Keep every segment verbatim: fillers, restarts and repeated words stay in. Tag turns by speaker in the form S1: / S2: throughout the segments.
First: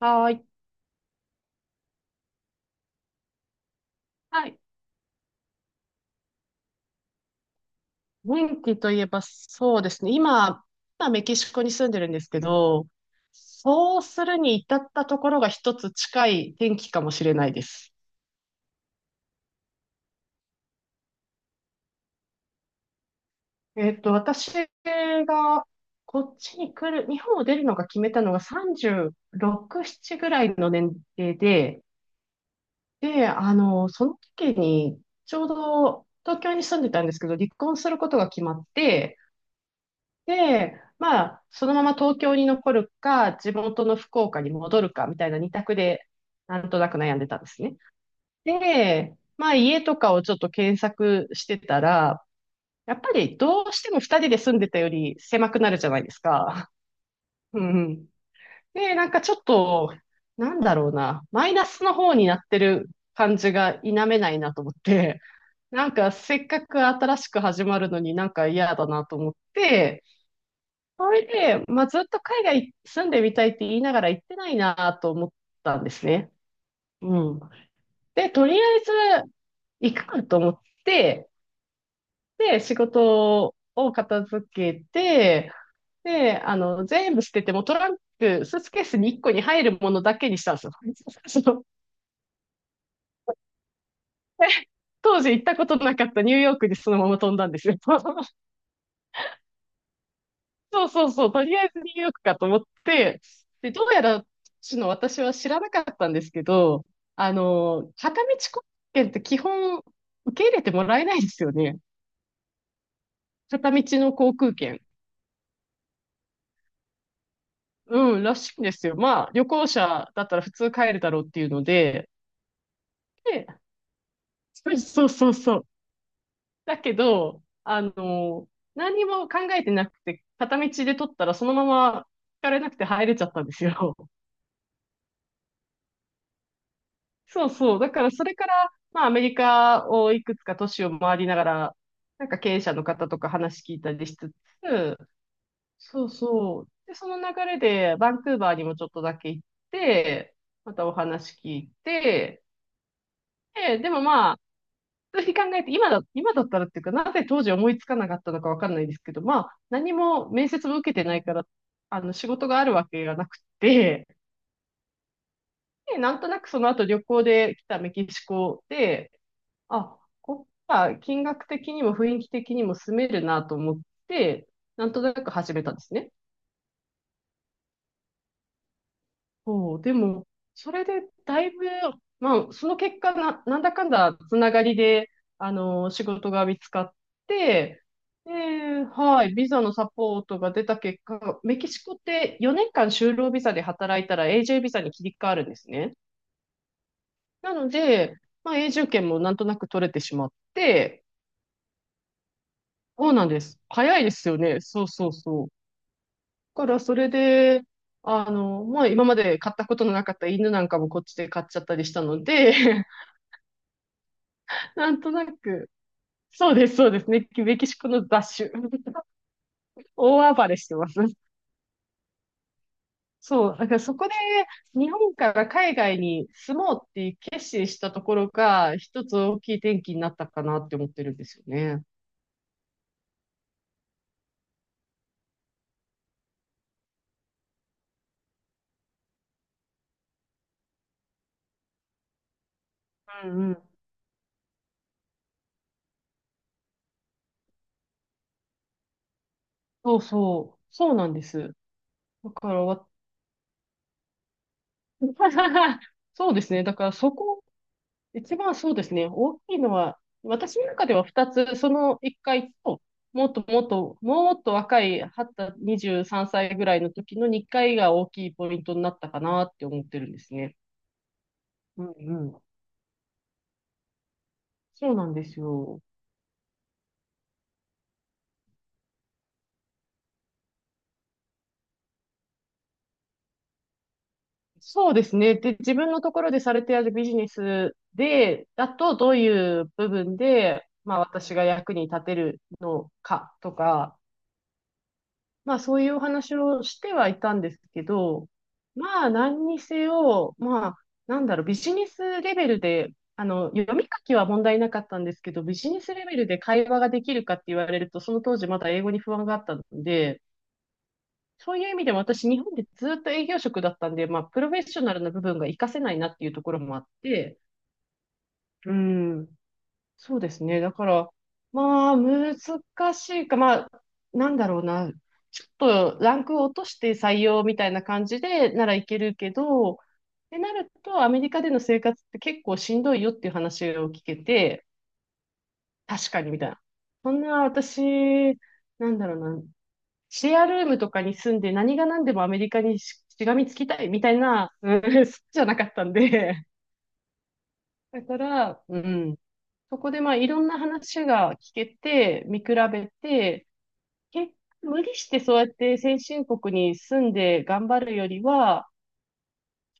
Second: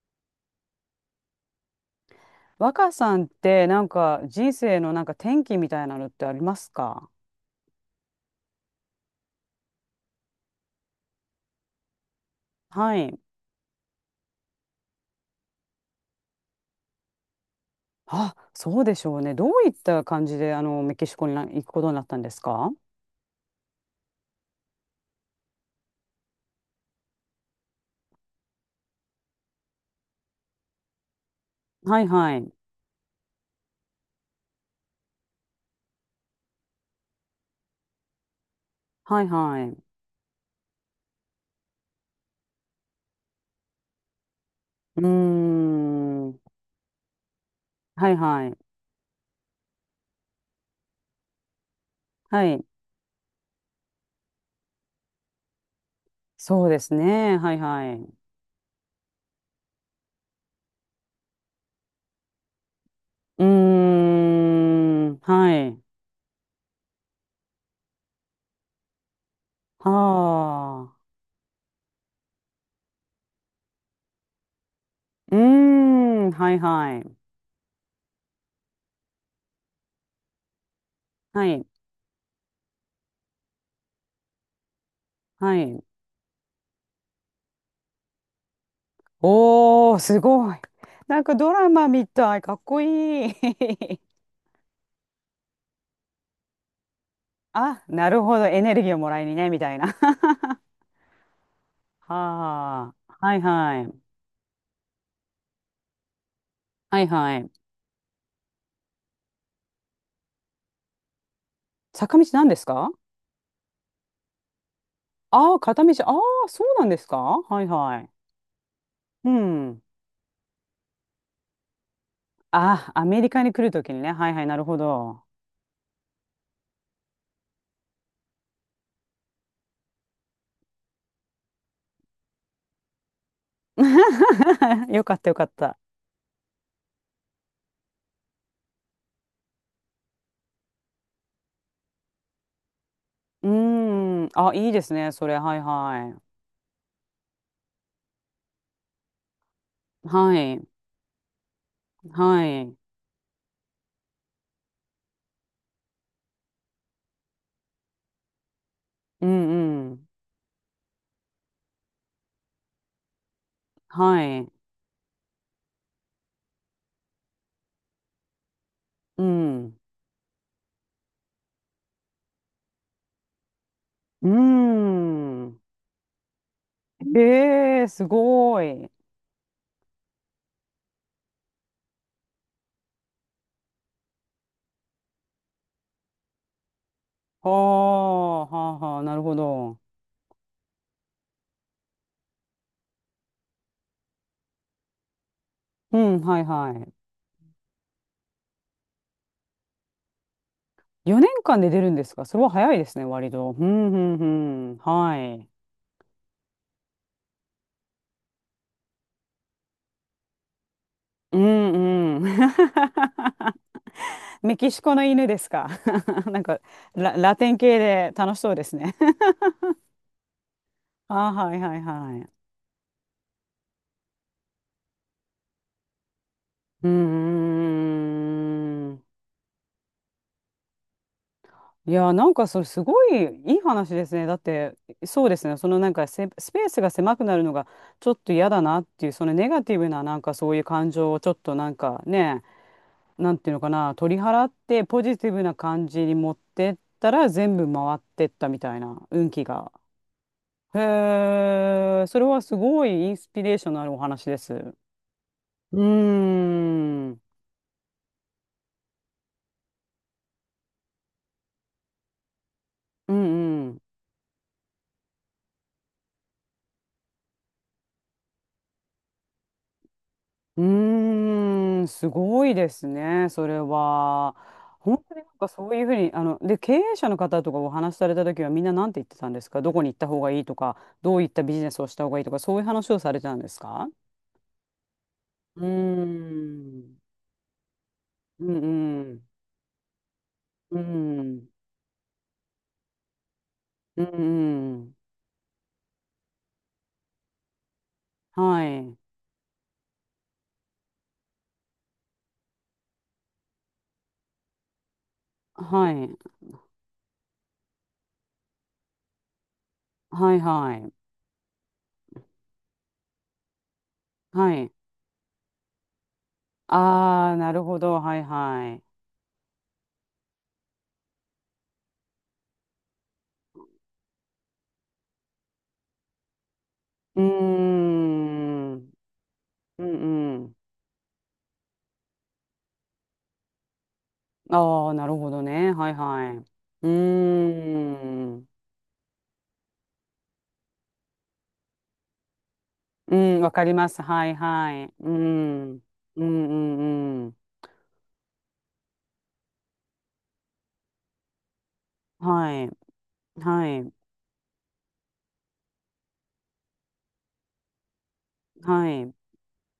S1: はい。
S2: 若さんってなんか
S1: は
S2: 人
S1: い。
S2: 生のなんか転機みたいなのってありますか？
S1: 天気といえばそうですね。今、今メキシコに住んでるんですけど、
S2: はい。
S1: そうするに至ったところが一つ近い天気かもしれないです。
S2: あ、そうでしょうね。どういった感じであのメキシコにな行くことになったんですか？
S1: えっと、私がこっちに来る、日本を出るのが決めたのがさんじゅうろく、ななぐらいの年齢で、
S2: はいはい。
S1: で、あの、その時にちょうど東京に住んでたんですけど、離婚することが決まって、
S2: はいはい。う
S1: で、まあ、そのまま東京に残るか、地元の福岡に戻る
S2: ー
S1: かみたいな二択で、
S2: ん。
S1: なんとなく悩んでたんですね。
S2: はいはい。
S1: で、まあ、家とかをちょっと検索してたら、
S2: はい。
S1: やっぱりどうしても二人で住んでたより狭くなるじゃないです
S2: そ
S1: か。
S2: うですね。は い
S1: うん
S2: は
S1: う
S2: い。
S1: ん。
S2: う
S1: で、なんかちょっと、なんだろうな、マイナスの方になってる感
S2: ー
S1: じが否めないなと思っ
S2: ん。
S1: て、
S2: はい。
S1: なんかせっかく新しく始まるのになんか嫌だなと思っ
S2: は
S1: て、
S2: あ。
S1: それで、まあ、ずっと海外住んでみたいって言いながら行ってないなと思っ
S2: うー
S1: たんです
S2: ん。
S1: ね。
S2: はいはい。
S1: うん。で、とりあえず行くかと思って、
S2: はい。
S1: で、仕事を片付けて、
S2: はい。
S1: で、あの、全部捨てて、もうトランク、スーツケースにいっこに入るも
S2: おー、
S1: のだ
S2: す
S1: けにし
S2: ご
S1: たん
S2: い。
S1: ですよ。
S2: なん か
S1: そ
S2: ド
S1: の
S2: ラマみたい。かっこいい。
S1: 当時行ったことなかったニューヨークにそのまま飛んだんですよ。
S2: あ、なる ほど。エネルギーをもらいにね、みたいな。
S1: そうそうそう、とりあえずニューヨークかと思っ
S2: はあ。
S1: て、
S2: はい
S1: で、
S2: は
S1: どう
S2: い。
S1: やら、その私は知らなかったんですけど、
S2: はい
S1: あ
S2: はい。
S1: の、片道航空券って基本受け入れてもらえないですよね。
S2: 坂道なんですか？
S1: 片道の航空券。
S2: ああー、片道。ああ、そうなんですか？はいはい。
S1: うん、らしいんですよ。ま
S2: う
S1: あ、旅行
S2: ん。
S1: 者だったら普通帰るだろうっていうので、
S2: ああ、アメリカ
S1: で、
S2: に来るときにね。はいはい、なる
S1: そ
S2: ほ
S1: うそう
S2: ど。
S1: そうそう。だけど、あの、何にも考えてなくて、片道で取ったらそのまま引かれなくて入れちゃったんですよ。
S2: よかったよかった。
S1: そうそう。だからそれから、まあアメリカをいくつか都市を回りながら、なんか経営者の方とか
S2: う
S1: 話聞いたりし
S2: ーん。
S1: つ
S2: あ、いいです
S1: つ、
S2: ね、それ。はい
S1: そう
S2: は
S1: そう。で、その流れでバンクーバーにもちょっとだけ行っ
S2: い。は
S1: て、
S2: い。
S1: またお話聞いて、
S2: はい。
S1: で、でもまあ、普通に考えて、今だ、今だったらっていうか、なぜ当時思いつかなかったのかわかんないですけど、
S2: う
S1: まあ、
S2: んう
S1: 何
S2: ん。
S1: も面接も受けてないから、あの、仕事があるわけがなくて、
S2: はい。
S1: で、なんとなくその後旅行で来たメキシコで、
S2: うん。
S1: あ、こっちは金額的にも雰囲気的にも住めるなと思っ
S2: うー
S1: て、なんとなく始
S2: ん。
S1: めたんですね。
S2: ええすごい。
S1: そう、でも、それでだいぶ、まあ、その結果な、なんだかんだつながりで、あの、仕事が見つかっ
S2: あ
S1: て、
S2: あ、はあ
S1: で、
S2: はあ、なる
S1: は
S2: ほ
S1: い、ビザの
S2: ど。
S1: サポートが出た結果、メキシコってよねんかん就労ビザで働いたら永住ビザに切り替わるんですね。
S2: うん、はいはい。
S1: なので、まあ、永住権もなんとなく取れてしまって、
S2: よねんかんで出るんですか？それは早いですね、
S1: そうなん
S2: 割
S1: で
S2: と。
S1: す。
S2: うん、う
S1: 早いですよね。
S2: ん、うん。
S1: そうそう
S2: は
S1: そ
S2: い。
S1: う。からそれで、あの、まあ今まで買ったことのなかった犬なんかもこっちで
S2: う
S1: 買っちゃったりした
S2: ん、
S1: の
S2: うん。
S1: で、
S2: メキ シ
S1: な
S2: コ
S1: ん
S2: の
S1: と
S2: 犬
S1: な
S2: ですか？
S1: く、
S2: なん
S1: そう
S2: か
S1: です、そうです
S2: ラ、
S1: ね。
S2: ラテン
S1: メキシ
S2: 系
S1: コの
S2: で楽
S1: 雑
S2: しそ
S1: 種。
S2: うですね。
S1: 大暴れしてます。
S2: あーはいはいはい。
S1: そう。だからそこで日本から海外に住もう
S2: う
S1: って決
S2: ー
S1: 心したところが
S2: ん。
S1: 一つ大きい転機になったかなって思ってるんですよね。
S2: いやー、なんかそれすごいいい話ですね。だって、そうですね。そのなんかせスペースが狭くなるのがちょっと嫌だなっていう、そのネガティブななんかそういう感情をちょっとなんかね、
S1: う
S2: なん
S1: ん
S2: て
S1: う
S2: いうの
S1: ん。
S2: かな、取り払ってポジティブな感じに持ってったら全部回ってったみたいな運気が。
S1: そうそう。そうなんで
S2: へ
S1: す。
S2: え、それ
S1: だ
S2: は
S1: か
S2: す
S1: ら
S2: ご
S1: わ、
S2: いインスピレーションのあるお話です。うー
S1: そうですね。だから
S2: ん、う
S1: そ
S2: ん
S1: こ一番そうですね、大きいのは、私の中ではふたつ、そのいっかいと、
S2: う
S1: もっともっ
S2: ん。
S1: と、もっと若い、にじゅうさんさいぐらいの時のにかいが大きいポイントになったかなって思ってるんですね。
S2: うー
S1: う
S2: ん、
S1: ん
S2: す
S1: うん。
S2: ごいですね、それは。
S1: そう
S2: 本
S1: な
S2: 当
S1: ん
S2: に
S1: で
S2: なん
S1: す
S2: かそう
S1: よ。
S2: いうふうに、あの、で、経営者の方とかお話しされた時はみんな何て言ってたんですか？どこに行った方がいいとか、どういったビジネスをした方がいいとか、そういう話をされてたんですか？
S1: そうですね。で、
S2: うー
S1: 自分のところでされている
S2: ん。
S1: ビジネス
S2: う
S1: で、
S2: ん
S1: だと
S2: う
S1: どう
S2: ん。
S1: いう部分で、
S2: う
S1: まあ私が
S2: ん。
S1: 役に立てるのかとか、
S2: うん
S1: まあそういうお話をしてはいたんですけど、
S2: はい。
S1: まあ何にせよ、まあなんだろう、ビジネスレベルで、あの、読み書きは問題なかったんですけど、ビジネ
S2: は
S1: スレ
S2: い。
S1: ベルで会話ができるかって言われると、その当時まだ英語に不安があったので、
S2: はいはい。
S1: そういう意味でも私日本でずっと営業職だったんで、まあプロ
S2: は
S1: フェッ
S2: い。
S1: ショナルな部分が活かせないなっていうところもあっ
S2: ああ、
S1: て、
S2: なるほど。はいは
S1: う
S2: い。
S1: ん。そうですね。だから、まあ、難しいか、まあ、なんだろうな。ちょっとランクを落として採
S2: うー
S1: 用みたいな感じでなら
S2: ん。う
S1: い
S2: ん
S1: けるけど、っ
S2: う
S1: てな
S2: ん。
S1: ると、アメリカでの生活って結構しんどいよっていう話を聞けて、
S2: ああ、なるほどね。はい
S1: 確か
S2: は
S1: に
S2: い。
S1: みた
S2: う
S1: いな。
S2: ー
S1: そんな私、
S2: ん。
S1: なんだろうな。シェアルームとかに住んで何が何でもアメリカにし
S2: う
S1: しが
S2: ん、
S1: み
S2: わ
S1: つ
S2: か
S1: き
S2: り
S1: た
S2: ま
S1: い
S2: す。
S1: みたい
S2: はい
S1: な、
S2: は
S1: うん、好
S2: い。う
S1: きじゃなか
S2: ん。
S1: ったん
S2: うんう
S1: で。
S2: んうん。
S1: だから、うん。そこでまあいろんな話が聞けて、見比
S2: はい。
S1: べて、
S2: はい。
S1: 結無理してそうやって先進国に住んで頑張るよりは、
S2: はい。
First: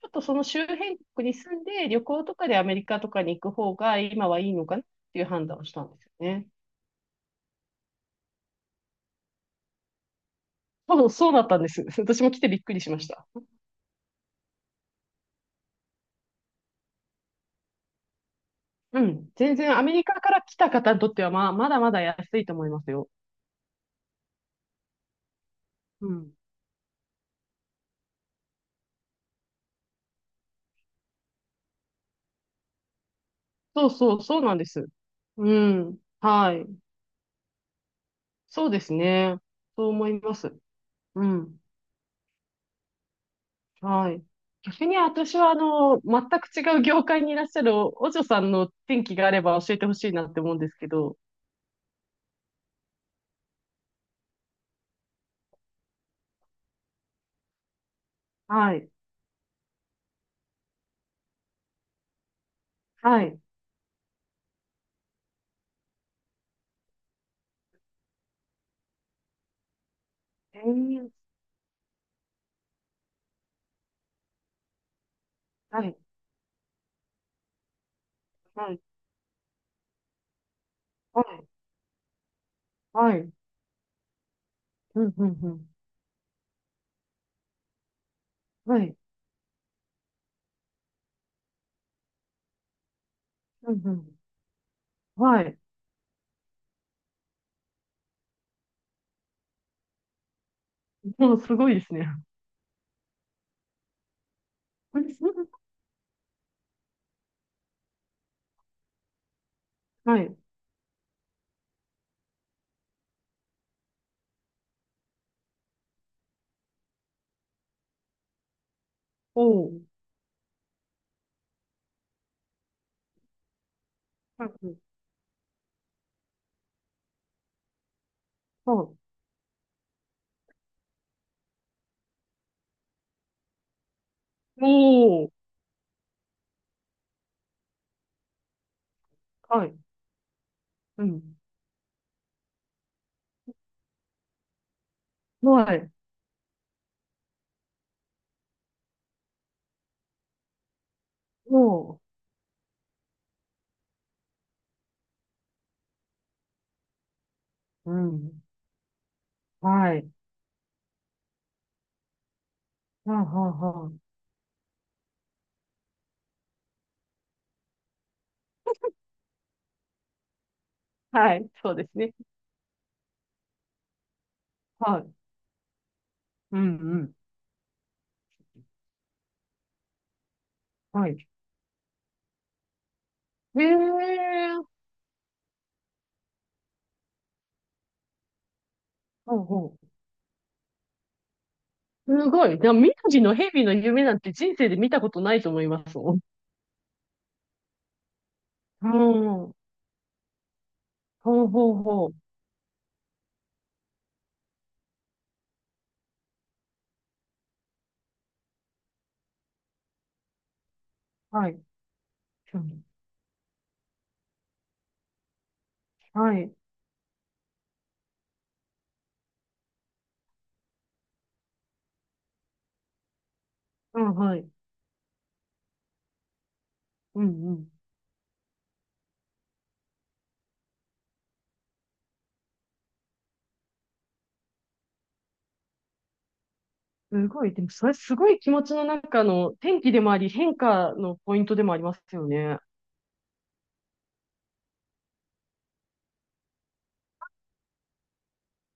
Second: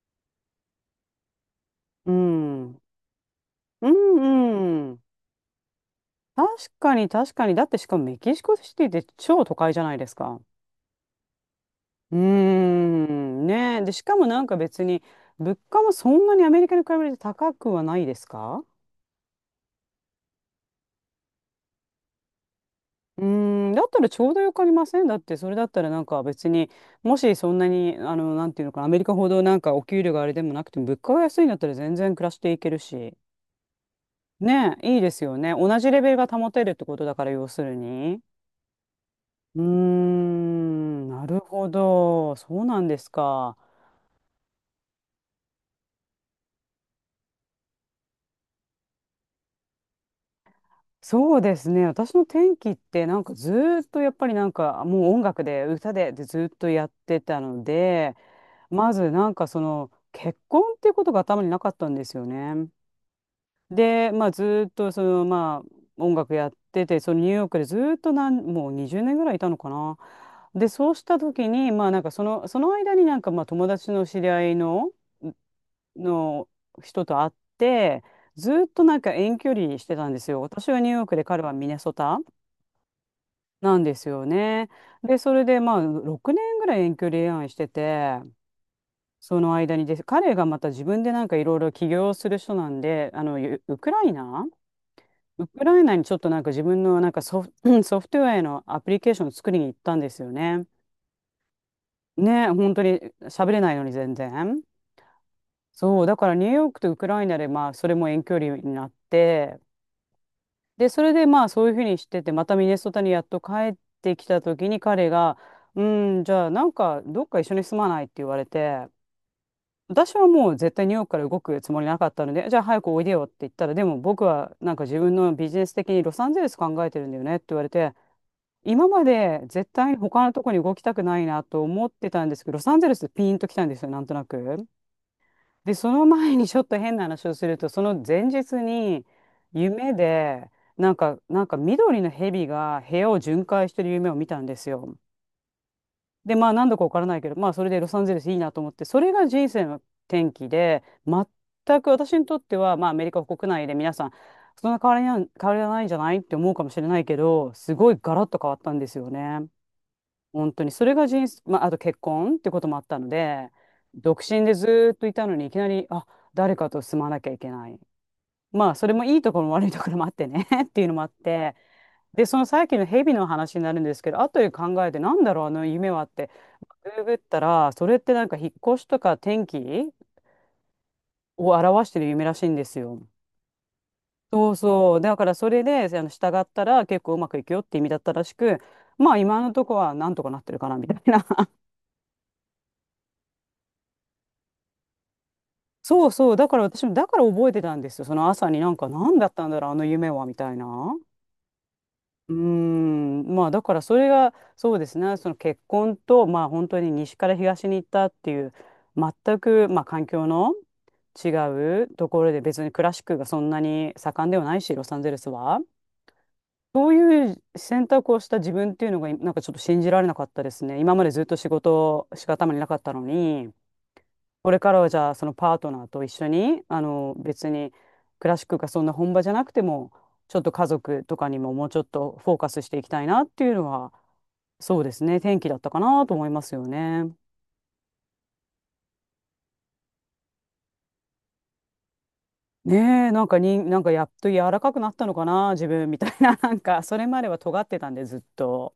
S1: ちょっとその周辺国に住んで旅
S2: う
S1: 行とかでア
S2: ん。
S1: メ
S2: う
S1: リカとかに行く方
S2: ん
S1: が今はいいのかなっ
S2: うん。
S1: ていう判断をしたんですよね。
S2: 確かに確かに。だってしかもメキシコシティって超都会じゃないですか。
S1: 多分そうだったんです。
S2: うー
S1: 私も来てびっくりしました。
S2: ん、ねえ。で、しかもなんか別に、物価もそんなにアメリカに比べて高くはないですか？
S1: うん。全然アメリカから来た方にとってはまあ、まだまだ安いと思いますよ。
S2: うーん、だったらちょうどよくありません？だって、それだったらなん
S1: う
S2: か
S1: ん。
S2: 別に、もしそんなに、あの、なんていうのかな、アメリカほどなんかお給料があれでもなくても、物価が安いんだったら全然暮らしていけるし。
S1: そうそう、そうなんで
S2: ね
S1: す。
S2: え、いいですよ
S1: う
S2: ね。同じ
S1: ん。
S2: レベルが保
S1: は
S2: てるっ
S1: い。
S2: てことだから、要するに。
S1: そうですね。
S2: うー
S1: そう思います。
S2: ん、
S1: う
S2: なる
S1: ん。
S2: ほど。そうなんですか。
S1: はい。逆に私はあの、全く違う業界にいらっしゃるお、お嬢さんの転機があれば教えてほしいなって思うんですけど。
S2: そうですね。私の転機ってなんかずーっとやっぱりなんかもう音楽で歌ででずーっとやってたので、
S1: はい。
S2: まずなんかその結婚っていうことが頭になかったんですよね。
S1: はい。
S2: で、まあずーっとそのまあ音楽やってて、そのニューヨークでずーっとなん、もうにじゅうねんぐらいいたのかな。
S1: え
S2: で、そうし
S1: ー、
S2: た時にまあなんかその、その間になんかまあ友達の知り合いの、
S1: はい。
S2: の人と会って、ずーっ
S1: はい。
S2: となんか遠距離してたんですよ。私はニューヨーク
S1: は
S2: で彼
S1: い。
S2: はミネソタ。
S1: はい。
S2: なんですよね。
S1: うん、
S2: で、
S1: う
S2: そ
S1: ん、
S2: れ
S1: う
S2: で
S1: ん。
S2: まあろくねんぐらい遠距離恋愛してて、
S1: はい。
S2: その間にです、彼がまた自分でなんかいろいろ起業する人なんで、あの、ウ
S1: う
S2: ウ
S1: ん、
S2: ク
S1: う
S2: ライ
S1: ん。
S2: ナ
S1: は
S2: ウ
S1: い。
S2: クライナにちょっとなんか自分のなんかソフ、ソフトウェアのアプリケーションを作りに行ったんですよね。
S1: もうすごいですね。
S2: ね、本当に喋れないのに全然。そう、だからニューヨークとウクライナでまあそれも遠距離になって、
S1: はい。
S2: で、それでまあそういうふうにしてて、またミネソタにやっと帰ってきた時に彼が、うん、じゃあなんかどっか一緒に住まない？って言われて、
S1: おー。
S2: 私はもう絶対ニューヨークから動くつもりなかったので、じゃあ早くおいでよって言ったら、でも僕
S1: はい。
S2: は
S1: は
S2: なん
S1: い。
S2: か自分のビジネス的にロサンゼルス考えてるんだよねって言われて、今
S1: お
S2: まで絶対に他のとこに動きたくないなと思ってたんですけど、ロサンゼルスピンと来たんですよ、なんとなく。
S1: ー。
S2: で、その前にちょっと変な話をすると、その前日に
S1: はい。
S2: 夢で、なん
S1: う
S2: か、
S1: ん。
S2: なんか緑の蛇が部屋を巡回してる夢を見たんですよ。
S1: はい。
S2: で、まあ何度かわからないけど、まあそれでロサンゼルスいいなと思って、それが人生の転機で、全く
S1: おー。
S2: 私にとっては、まあアメリカ国内で皆さん、そんな変わりな変わりはないんじゃないって思うかもしれないけど、すご
S1: う
S2: いガラッと
S1: ん。
S2: 変わったんですよね。
S1: はい。は
S2: 本当に、それが人生、まあ、あと結婚ってこともあったの
S1: あは
S2: で、
S1: あは
S2: 独身でずーっといたのに、いきなり、あ、誰かと住まなきゃいけない。まあ、それもいいところも悪いところもあってね っていうのもあっ
S1: あはい。
S2: て、
S1: そうですね。
S2: で、そのさっきのヘビの話になるんですけど、後で考えて、
S1: はい。
S2: なんだろう、あの夢はって、
S1: うん、う
S2: ググ
S1: ん。
S2: ったら、それってなんか引っ越しとか天気
S1: はい。
S2: を表してる夢らしいんですよ。
S1: へえ、
S2: そうそう。だからそれで、あの、従ったら結構うまくいくよって意味だったらしく、まあ
S1: う
S2: 今
S1: ん
S2: のと
S1: う
S2: こ
S1: ん。
S2: はなんとかなってるかなみたいな。
S1: すごい。でも、宮城の蛇の夢なんて人生で見たことないと思います
S2: そう
S1: もん。
S2: そう。だから私も、だから覚えてたんですよ。その朝になんか、
S1: う
S2: 何だったん
S1: ん。
S2: だろう、あの夢は、みたいな。
S1: ほうほうほう。
S2: うーん。まあ、だからそれが、そうですね。その結婚と、まあ、本当に西から東に行ったっていう、全く、まあ、環境の違
S1: はい。
S2: うところで、
S1: う
S2: 別にク
S1: ん
S2: ラシックがそんなに盛んではないし、ロサンゼルスは。
S1: はい。
S2: そういう選択をした自分っていうのが、なんかちょっと信じられなかったですね。今までずっと仕事しか頭になかったのに。
S1: うん、はい。
S2: これからはじゃあそのパートナーと一緒にあの
S1: う
S2: 別
S1: ん
S2: にクラシックがそんな本場じゃなくてもちょっと家族とかにももうちょっとフォーカスしていきたいなっていうのはそうですね、転機だったかなと思いますよね。
S1: うん。すごい。でも、それすごい気持ちの中の天気でもあり、変化のポイントでもありますよね。
S2: ねえ、なんかになんかやっと柔らかくなったのかな自分みたいな なんかそれまでは尖ってたんでずっと。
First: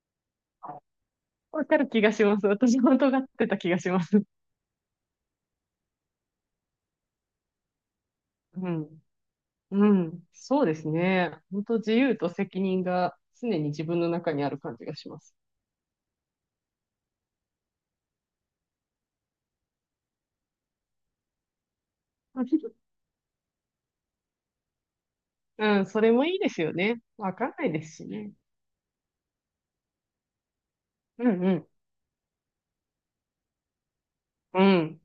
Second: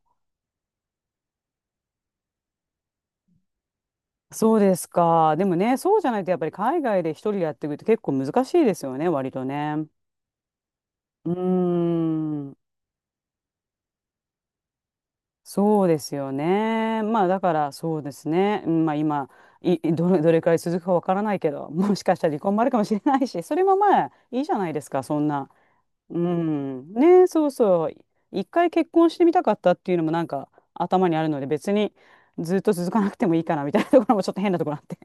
S1: わかる気がします。私も尖ってた気がします。
S2: そうですか？でもねそうじゃないとやっぱり海外で一人でやっていくって結構難しい
S1: う
S2: ですよ
S1: ん。
S2: ね、割とね。
S1: うん。そうです
S2: う
S1: ね。
S2: ー
S1: 本当自由と
S2: ん、
S1: 責任が常に自分の中にある感じがします。
S2: そうですよね。まあだからそうですね。うん、まあ今いいどれ、どれくらい続くかわからないけど、もしかしたら離婚もあるかもしれないし、それもまあいいじゃないですか、そんな。
S1: うん、それ
S2: う
S1: もいいですよ
S2: ん。
S1: ね。
S2: ね、
S1: わ
S2: そ
S1: か
S2: う
S1: んないで
S2: そう。
S1: すしね。
S2: 一回結婚してみたかったっていうのもなんか頭にあ
S1: う
S2: るの
S1: ん
S2: で、
S1: うん。
S2: 別にずっと続かなくてもいいかなみたいなところもちょっと変な
S1: う
S2: ところあって。
S1: ん。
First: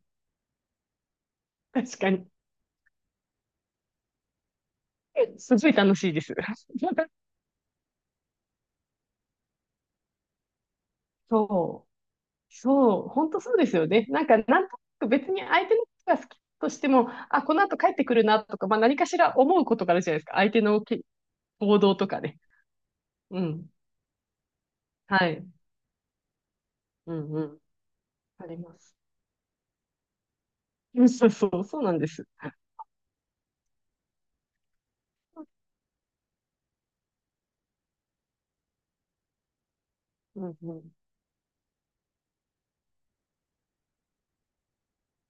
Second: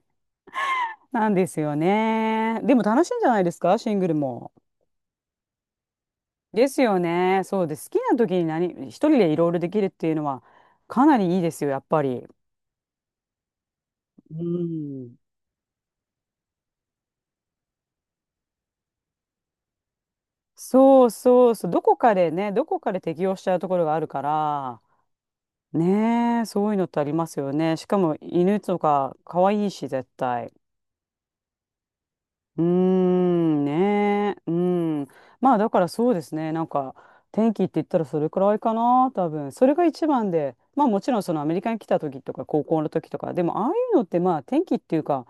S2: なんですよ
S1: 確かに。
S2: ね。でも楽しいんじゃないですか、シングルも。
S1: すごい楽しいです。
S2: ですよ ね。そうです。好きな時に何、一人でいろいろできるっていうのはかなりいいですよ、やっ
S1: そ
S2: ぱり。
S1: う。そう。本当そうですよね。なんか、
S2: う
S1: なんとなく
S2: ん。
S1: 別に相手のことが好きとしても、あ、この後帰ってくるなとか、まあ何かしら思うことがあるじゃないですか。相手のき
S2: そうそうそう、
S1: 行
S2: ど
S1: 動
S2: こ
S1: と
S2: か
S1: か
S2: で
S1: ね。
S2: ね、どこかで適用
S1: う
S2: しちゃう
S1: ん。
S2: ところがあるから、
S1: はい。
S2: ねえ、そういうのってあり
S1: う
S2: ま
S1: ん
S2: す
S1: う
S2: よ
S1: ん。
S2: ね。しかも
S1: あり
S2: 犬
S1: ま
S2: と
S1: す。
S2: か可愛いし、絶対。
S1: うんそうそう、そうなんです。
S2: うーん、ねえ、うん。まあだからそうですね、なんか天気って言ったらそれくらいかな、多分。それが一番
S1: う
S2: で、
S1: んう
S2: まあ
S1: ん。
S2: もちろんそのアメリカに来た時とか高校の時とか、でもああいうのってまあ天気っていうか、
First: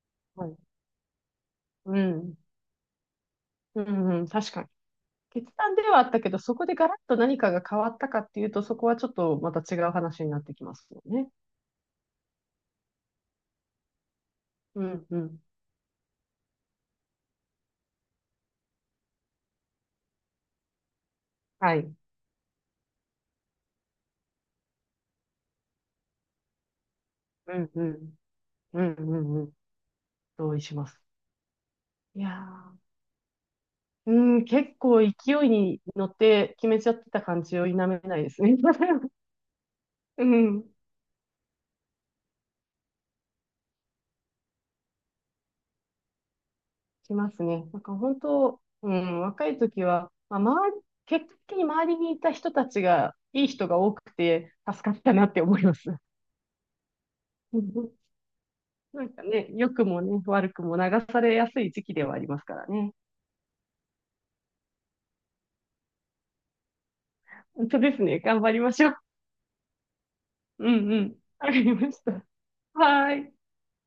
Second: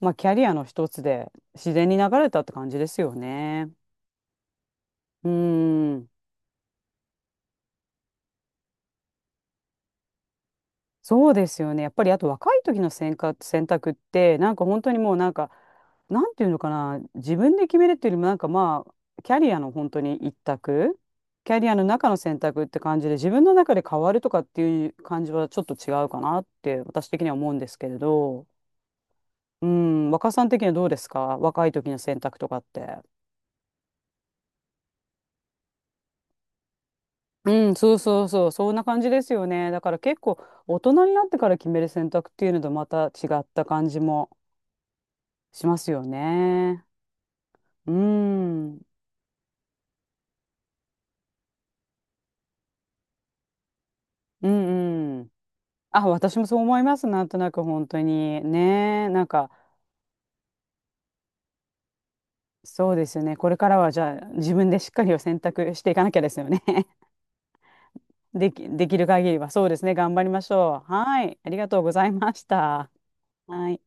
S2: まあキャリ
S1: は
S2: ア
S1: い。
S2: の一つで自然に
S1: う
S2: 流れ
S1: ん。
S2: たって感じですよね。
S1: うんうん。確かに。
S2: う
S1: 決断ではあ
S2: ん。
S1: ったけど、そこでガラッと何かが変わったかっていうと、そこはちょっとまた違う話になってきますよね。
S2: そうですよね。やっぱりあと若い時の選択、選択ってなんか本
S1: う
S2: 当に
S1: ん
S2: もう
S1: う
S2: なん
S1: ん。
S2: かなんていうのかな自分で決めるっていうよりもなんかまあキャリアの本当に一択キャリア
S1: は
S2: の
S1: い。
S2: 中の選択って感じで自分の中で変わるとかっていう感じはちょっと違うかなって私的には思うん
S1: う
S2: で
S1: ん
S2: す
S1: う
S2: けれ
S1: ん。
S2: ど、
S1: うんうんうん。
S2: うん、若さん
S1: 同意
S2: 的には
S1: し
S2: ど
S1: ま
S2: うで
S1: す。
S2: すか？若い時の選
S1: いや
S2: 択とかっ
S1: ー。
S2: て。
S1: うん、結構勢いに乗って決めちゃってた感じを
S2: う
S1: 否
S2: ん、そう
S1: めない
S2: そう
S1: です
S2: そう、
S1: ね。
S2: そんな感じ ですよね。だから結
S1: う
S2: 構
S1: ん、
S2: 大人になってから決める選択っていうのとまた違った感じもしますよね。
S1: しますね。なん
S2: うー
S1: か本当、
S2: ん。
S1: うん、若い時は、まあ、周り、結果的に周りにいた人たちが、いい人が多く
S2: う
S1: て助かった
S2: んう
S1: な
S2: ん。
S1: って思います。
S2: あ、私もそう思います。なんとなく本当 に。
S1: な
S2: ね
S1: ん
S2: え。
S1: か
S2: なん
S1: ね、
S2: か、
S1: 良くもね、悪くも流されやすい時期ではありますから
S2: そ
S1: ね。
S2: うですよね。これからはじゃあ自分でしっかりを選択していかなきゃですよね。
S1: 本当ですね。頑
S2: で
S1: 張り
S2: き、
S1: まし
S2: で
S1: ょ
S2: き
S1: う。
S2: る限りは。そうですね。頑張りまし
S1: う
S2: ょう。
S1: んうん。
S2: はい。
S1: わ
S2: あ
S1: か
S2: りが
S1: り
S2: とうご
S1: まし
S2: ざい
S1: た。
S2: ました。
S1: はーい。
S2: はい。